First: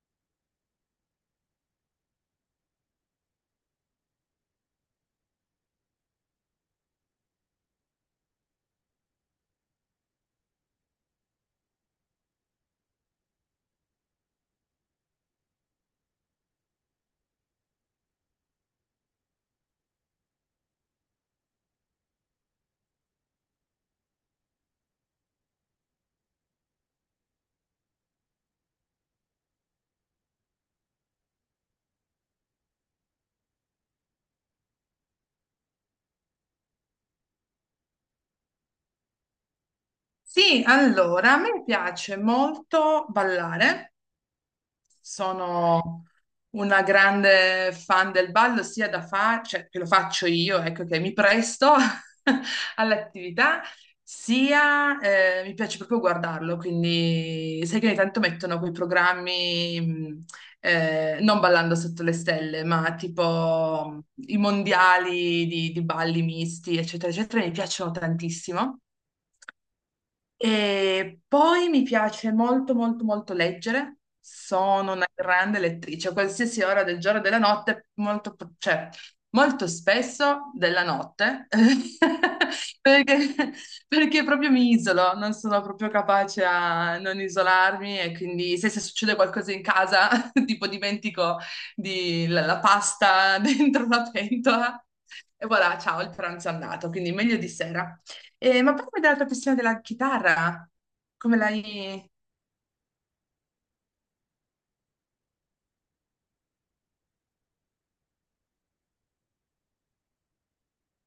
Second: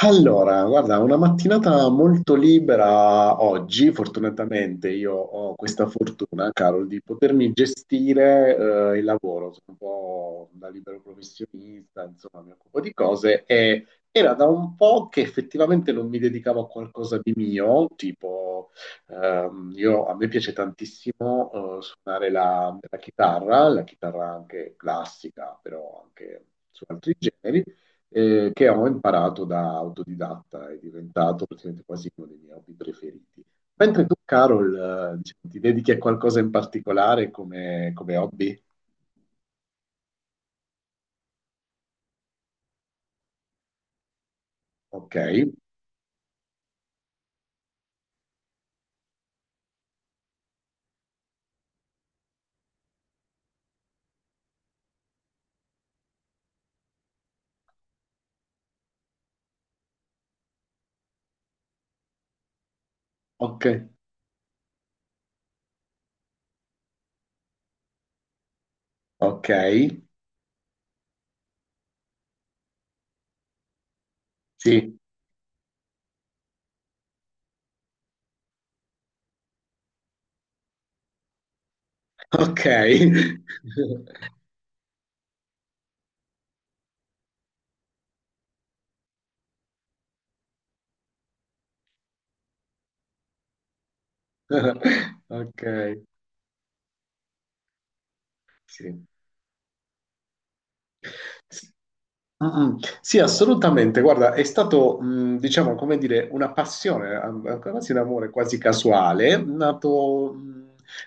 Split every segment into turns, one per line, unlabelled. Allora, guarda, una mattinata molto libera oggi, fortunatamente io ho questa fortuna, Carol, di potermi gestire il lavoro, sono un po' da libero professionista, insomma, mi occupo di cose e era da un po' che effettivamente non mi dedicavo a qualcosa di mio, tipo a me piace tantissimo suonare la chitarra, la chitarra anche classica, però anche su altri generi che ho imparato da autodidatta, è diventato praticamente quasi uno dei miei hobby preferiti. Mentre tu, Carol, diciamo, ti dedichi a qualcosa in particolare come hobby?
Sì, allora, a me piace molto ballare.
Ok,
Sono una grande fan del ballo, sia cioè, che lo faccio io, ecco che mi presto all'attività, sia mi piace proprio guardarlo, quindi sai che ogni tanto mettono quei programmi, non ballando sotto le stelle, ma
ok,
tipo i mondiali di balli misti, eccetera, eccetera, mi piacciono tantissimo.
ok,
E poi mi piace molto, molto, molto leggere. Sono
sì,
una grande lettrice, a qualsiasi ora del giorno e della notte, molto, cioè, molto spesso della notte,
ok,
perché, perché proprio mi isolo, non sono proprio capace a non isolarmi e quindi se succede qualcosa in casa, tipo dimentico la pasta dentro la pentola, e
ok,
voilà, ciao, il pranzo è andato, quindi meglio di sera. Ma parlami
sì.
della tua passione della chitarra, come l'hai.
Mm, mm. Sì, assolutamente. Guarda, è stato, diciamo, come dire, una passione, quasi un amore quasi casuale, nato.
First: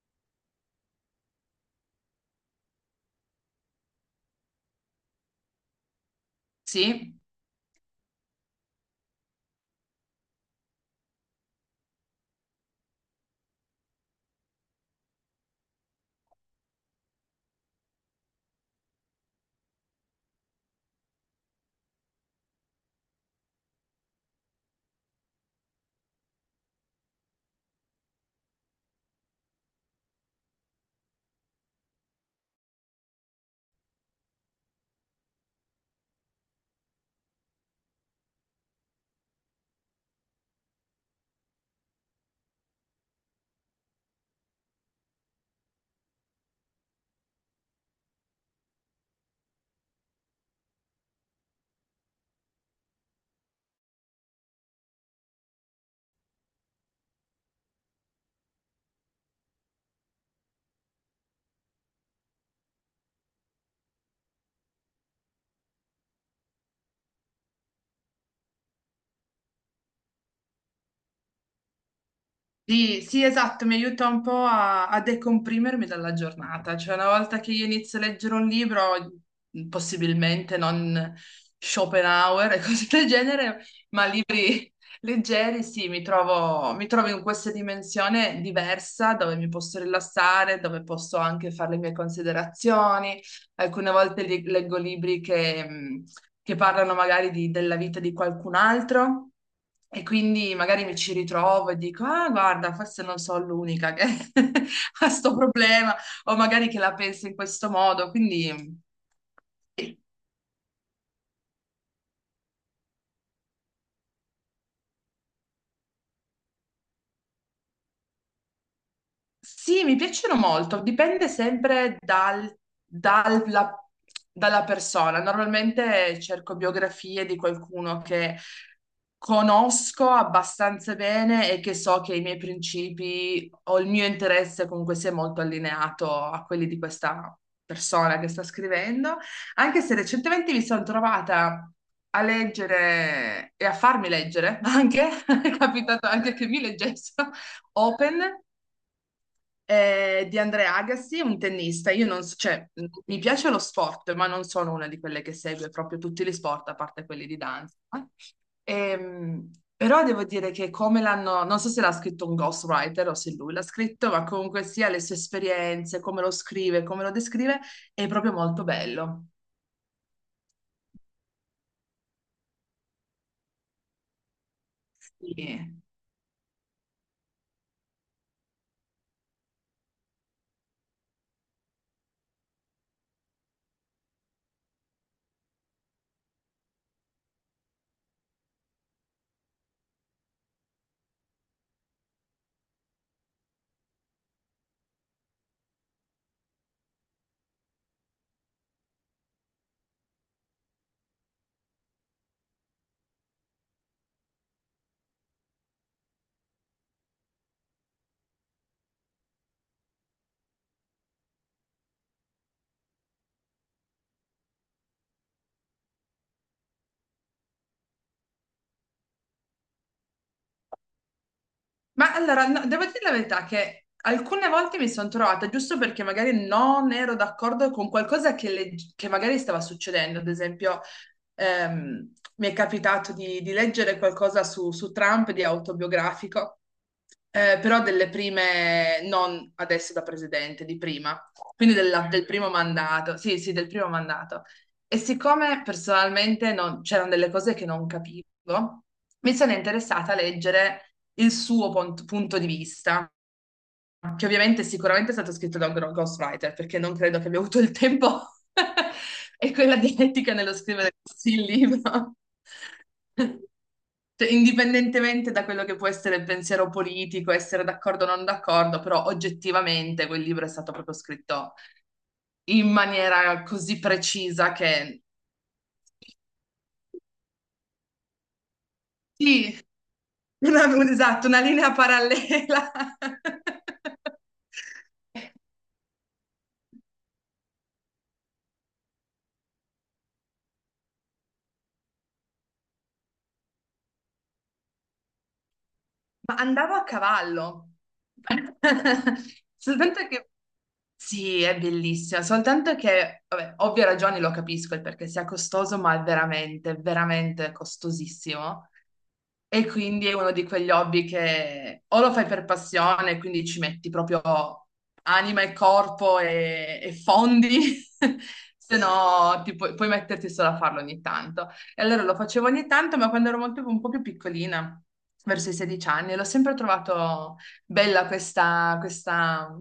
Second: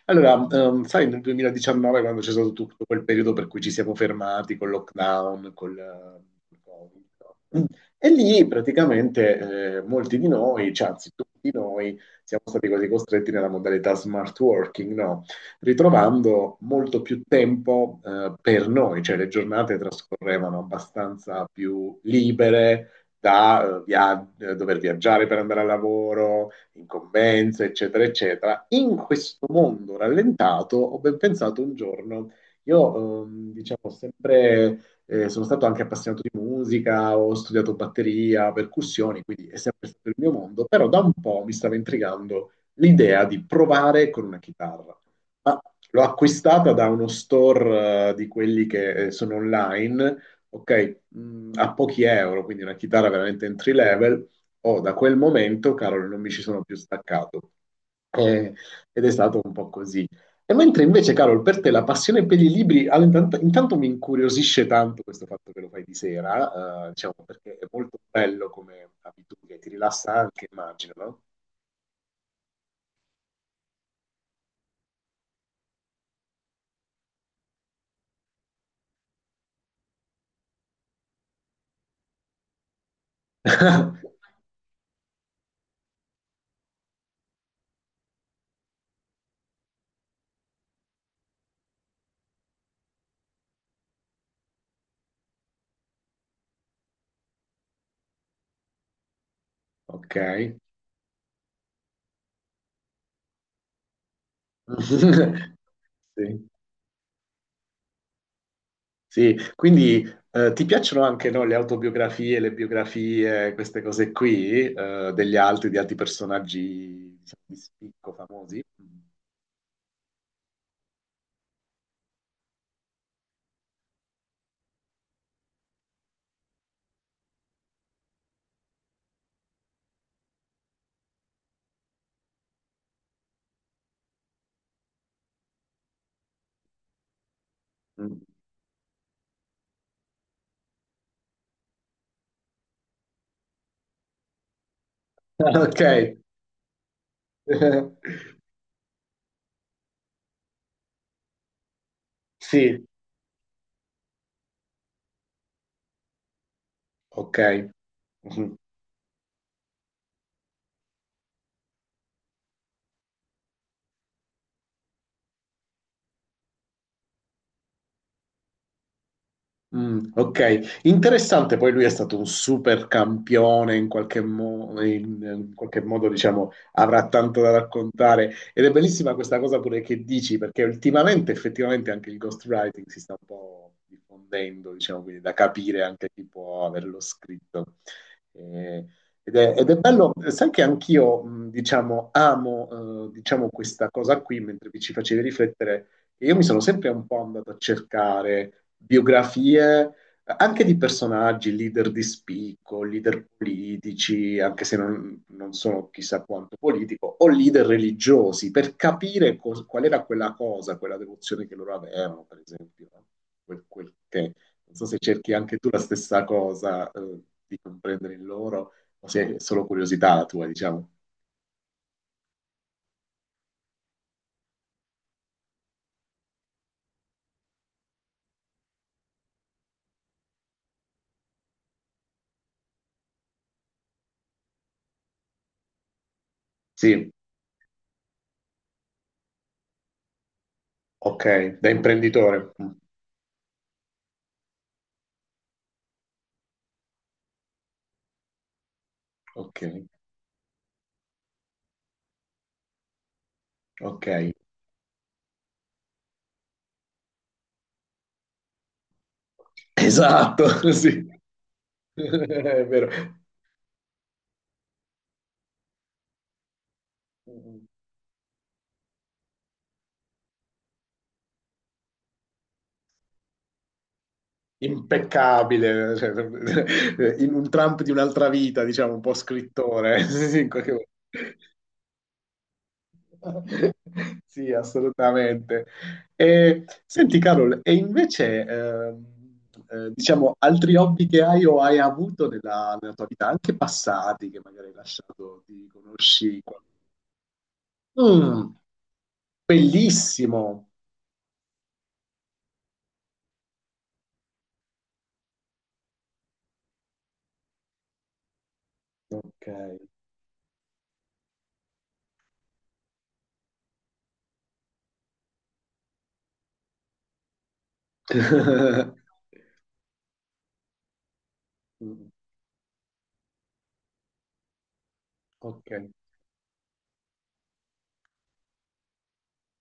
Allora, sai, nel 2019, quando c'è stato tutto quel periodo per cui ci siamo fermati col lockdown, Covid,
Sì,
no? Mm. E lì praticamente molti di noi, cioè, anzi tutti noi, siamo stati quasi costretti nella modalità smart working, no? Ritrovando molto più tempo per noi, cioè le giornate trascorrevano abbastanza più libere da dover viaggiare per andare al lavoro, incombenze, eccetera, eccetera. In questo mondo rallentato ho ben pensato un giorno, io diciamo sempre sono stato anche appassionato di musica, ho studiato batteria, percussioni, quindi è sempre stato il mio mondo, però da un po' mi stava intrigando l'idea di provare con una chitarra. Ah, l'ho acquistata da uno store, di quelli che sono online, ok, a pochi euro, quindi una chitarra veramente entry level. Oh, da quel momento, Carol, non mi ci sono più staccato. Eh, ed è stato un po' così. E mentre invece, Carol, per te la passione per i libri, allora, intanto mi incuriosisce tanto questo fatto che lo fai di sera, diciamo, perché è molto bello come abitudine, ti rilassa anche, immagino, no?
sì, sì, esatto, mi aiuta un po' a decomprimermi dalla giornata, cioè una volta che io inizio a leggere un libro, possibilmente non Schopenhauer e cose del genere, ma libri leggeri, sì, mi trovo in questa dimensione diversa dove mi posso rilassare, dove posso anche fare le mie considerazioni. Alcune volte leggo libri che parlano magari della vita di qualcun altro e
Ok.
quindi magari mi ci ritrovo e dico, ah, guarda, forse non sono l'unica che ha sto problema o
Sì.
magari che la pensa in questo modo, quindi.
Sì, quindi ti piacciono anche no, le autobiografie, le biografie, queste cose qui, degli altri, di altri personaggi diciamo, di spicco famosi?
Sì, mi piacciono molto, dipende sempre dalla, dalla persona. Normalmente cerco biografie di qualcuno che conosco abbastanza bene e che so che i miei principi o il mio interesse comunque sia molto allineato a quelli di questa persona
Mm.
che sta scrivendo, anche se recentemente mi sono trovata a leggere e a farmi leggere anche, è capitato
Ok,
anche che mi leggessero Open di Andrea Agassi, un tennista. Io non so, cioè,
sì,
mi piace lo sport, ma non sono una di quelle che segue proprio tutti gli sport, a parte quelli
ok.
di danza, no? Ehm, però devo dire che come l'hanno, non so se l'ha scritto un ghostwriter o se lui l'ha scritto, ma comunque sia le sue esperienze, come lo scrive, come lo descrive, è proprio molto bello.
Mm, ok, interessante, poi lui è stato un super campione in qualche, in qualche
Sì.
modo, diciamo, avrà tanto da raccontare ed è bellissima questa cosa pure che dici, perché ultimamente effettivamente anche il ghostwriting si sta un po' diffondendo, diciamo, quindi da capire anche chi può averlo scritto. Eh, ed è bello, sai che anch'io, diciamo, amo, diciamo, questa cosa qui, mentre vi ci facevi riflettere e io mi sono sempre un po' andato a cercare biografie anche di personaggi, leader di spicco, leader politici, anche se non sono chissà quanto politico, o leader religiosi, per capire qual era quella cosa, quella devozione che loro avevano, per esempio. No? Quel che, non so se cerchi anche tu la stessa cosa, di comprendere in loro, o se è solo curiosità la tua, diciamo.
Ma allora, no, devo dire la verità che alcune volte mi sono trovata, giusto perché magari non ero d'accordo con qualcosa che, che magari stava succedendo, ad esempio, mi è capitato di leggere qualcosa su Trump di autobiografico.
Sì,
Però delle prime, non adesso da presidente, di prima,
ok, da
quindi del
imprenditore.
primo
Mm,
mandato, sì, sì, del primo mandato. E siccome personalmente c'erano delle cose che non capivo, mi sono
ok,
interessata a leggere il suo punto di vista,
ok.
che ovviamente sicuramente è stato scritto da un ghostwriter, perché non credo che abbia avuto il tempo e quella dialettica
Esatto,
nello scrivere
sì.
il libro.
È vero.
Cioè, indipendentemente da quello che può essere il pensiero politico, essere d'accordo o non d'accordo, però oggettivamente quel libro è stato proprio scritto in maniera così precisa che
Impeccabile, cioè, in un Trump di un'altra vita, diciamo, un po'
sì,
scrittore. Sì, in qualche modo.
esatto, una linea parallela.
Sì, assolutamente. E, senti, Carol, e invece, diciamo, altri hobby che hai o hai avuto nella tua vita, anche passati, che magari hai lasciato di
Ma
conosci?
andavo a cavallo.
Mm,
Soltanto che
Bellissimo.
sì, è bellissima, soltanto che, vabbè, ovvie ragioni lo capisco, il perché sia costoso, ma è veramente, veramente costosissimo.
Ok.
E quindi è uno di quegli hobby che o lo fai per passione, quindi ci metti proprio anima e corpo e fondi, se no ti puoi, puoi metterti solo a farlo ogni tanto. E allora
Mm,
lo facevo ogni tanto, ma quando ero molto, un po' più piccolina, verso i
ok,
16 anni, l'ho sempre trovato bella questa, questa,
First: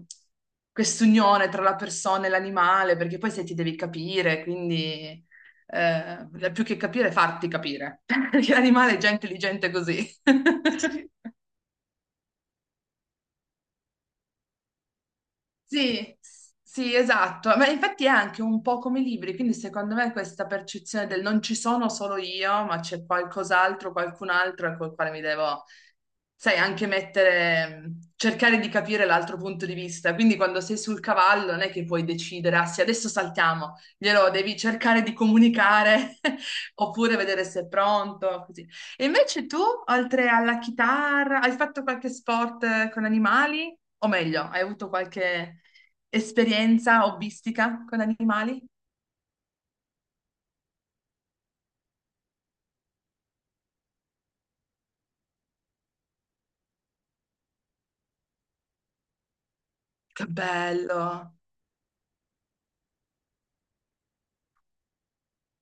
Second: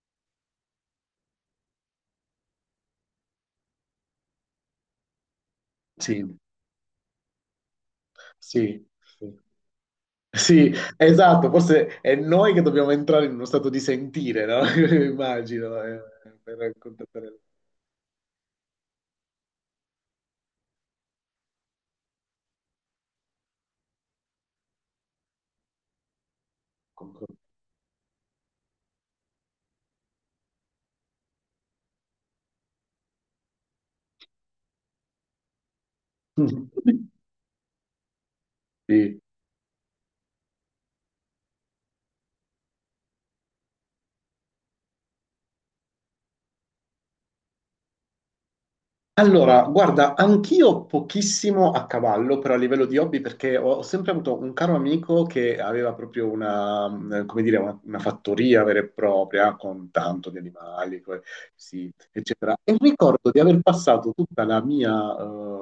quest'unione tra la persona e l'animale, perché poi se ti devi capire, quindi
sì,
più che capire, farti capire, perché
sì,
l'animale è già
sì,
intelligente così.
sì, esatto, forse è noi che dobbiamo entrare in uno stato di sentire, no? Immagino,
Sì,
per
sì,
raccontare.
esatto, ma infatti è anche un po' come i libri, quindi secondo me questa percezione del non ci sono solo io, ma c'è qualcos'altro, qualcun altro col quale mi devo, sai, anche
Concordo.
mettere, cercare di capire l'altro punto di vista. Quindi quando sei sul cavallo non è che puoi decidere, ah sì, adesso saltiamo, glielo devi cercare di comunicare oppure vedere se è pronto, così. E
Sì,
invece tu, oltre alla chitarra, hai fatto qualche sport con animali? O meglio, hai avuto qualche esperienza hobbistica con animali?
allora, guarda, anch'io pochissimo a cavallo, però a livello di hobby, perché ho sempre avuto un caro amico che aveva proprio una, come dire, una fattoria vera e propria con
Che
tanto di animali,
bello!
sì, eccetera. E ricordo di aver passato tutta la mia,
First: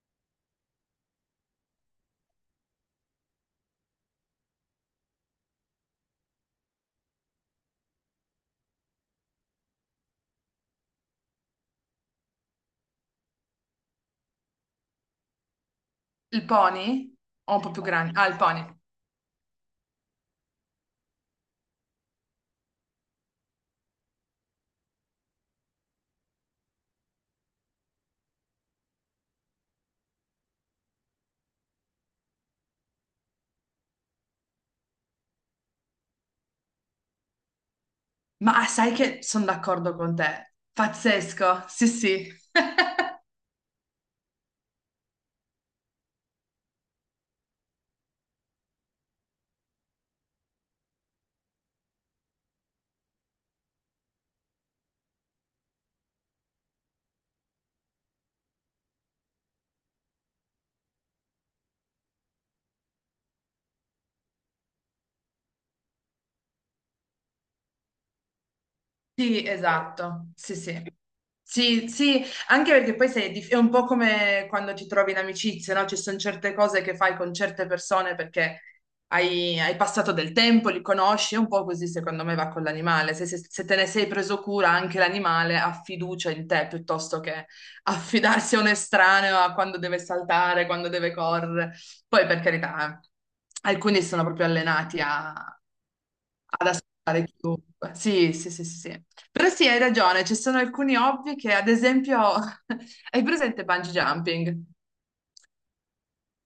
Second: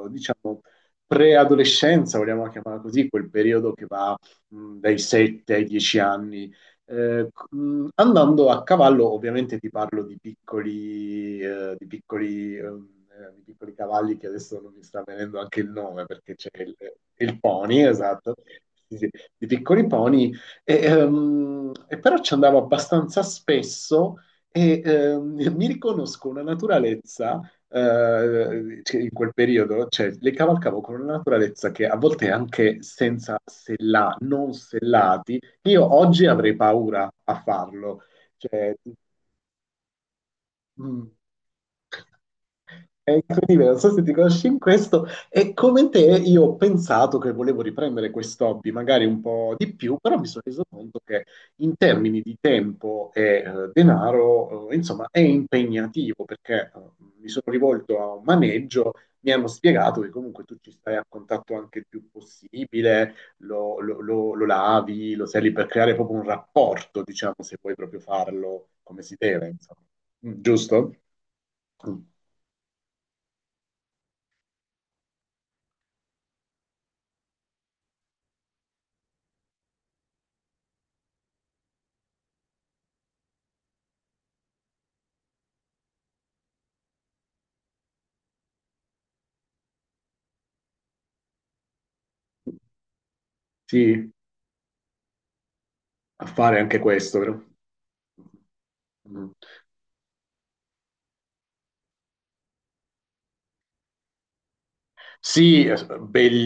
diciamo, preadolescenza, vogliamo chiamarla così, quel periodo che va, dai 7 ai 10 anni andando a cavallo, ovviamente ti parlo di piccoli cavalli che adesso non mi sta venendo anche il nome perché
Il
c'è
pony?
il
O un po' più
pony,
grande? Ah,
esatto,
il pony.
sì, sì, di piccoli pony, e però ci andavo abbastanza spesso e mi riconosco una naturalezza cioè, in quel periodo, cioè le cavalcavo con una naturalezza che a volte anche senza sella, non sellati, io oggi avrei paura a farlo.
Ma
Cioè,
sai che sono d'accordo con te.
mm.
Pazzesco, sì, sì.
E quindi non so se ti conosci in questo, e come te io ho pensato che volevo riprendere questo hobby, magari un po' di più, però mi sono reso conto che in termini di tempo e denaro, insomma, è impegnativo perché mi sono rivolto a un maneggio, mi hanno spiegato che comunque tu ci stai a contatto anche il più possibile, lo lavi, lo sali per creare proprio un rapporto, diciamo, se vuoi proprio farlo come si
Sì,
deve, insomma.
esatto, sì,
Giusto?
sì. Sì,
Mm.
sì, anche perché poi sei è un po' come quando ti trovi in amicizia, no? Ci sono certe cose che fai con certe persone perché hai passato del tempo, li conosci, è un po' così secondo me va con l'animale. Se te ne sei preso cura, anche l'animale ha fiducia in te piuttosto che affidarsi a un estraneo a quando deve saltare, quando deve correre. Poi, per carità, alcuni
Sì,
sono proprio allenati
a fare
ad
anche questo,
ascoltare
però.
chiunque. Sì, sì, sì, sì, sì.
Mm.
Però sì, hai ragione, ci sono alcuni hobby che, ad esempio, hai presente bungee jumping?
Sì,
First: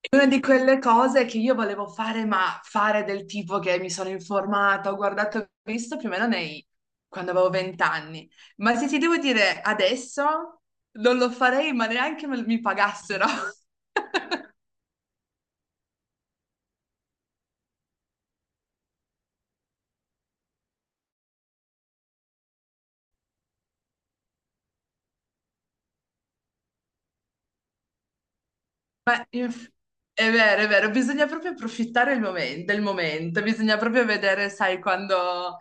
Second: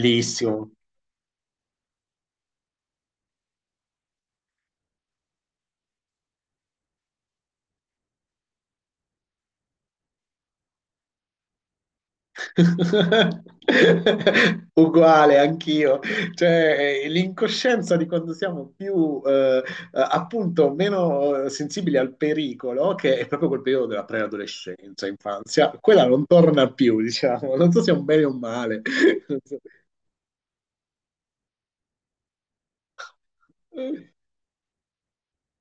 È una di quelle cose che io volevo fare, ma fare del tipo che mi sono informata, ho guardato e visto più o meno nei quando avevo 20 anni. Ma se ti devo dire adesso, non lo farei, ma neanche mi pagassero.
Uguale, anch'io. Cioè, l'incoscienza di quando siamo più, appunto, meno sensibili al pericolo, che è proprio quel periodo della preadolescenza, infanzia, quella non torna più, diciamo. Non so se è un bene o un male.
Ma è vero, bisogna proprio approfittare il del momento, bisogna
Non so.
proprio vedere, sai, quando,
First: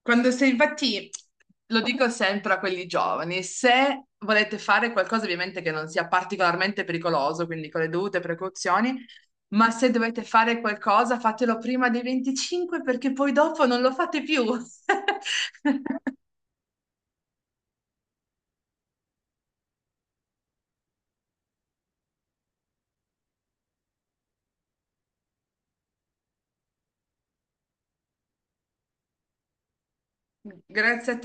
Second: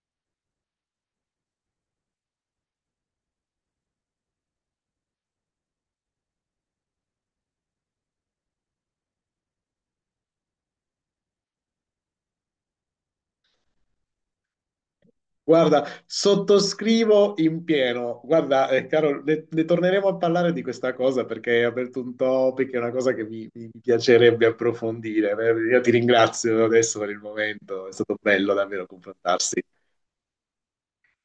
quando sei, infatti, lo dico sempre a quelli giovani, se volete fare qualcosa ovviamente che non sia particolarmente pericoloso, quindi con le dovute precauzioni, ma se dovete fare qualcosa, fatelo prima dei 25 perché poi dopo non lo fate più.
Guarda, sottoscrivo in pieno. Guarda, caro, ne torneremo a parlare di questa cosa perché hai aperto un topic, è una cosa che mi piacerebbe approfondire. Io ti ringrazio adesso per il momento, è stato bello davvero confrontarsi.
Grazie a te.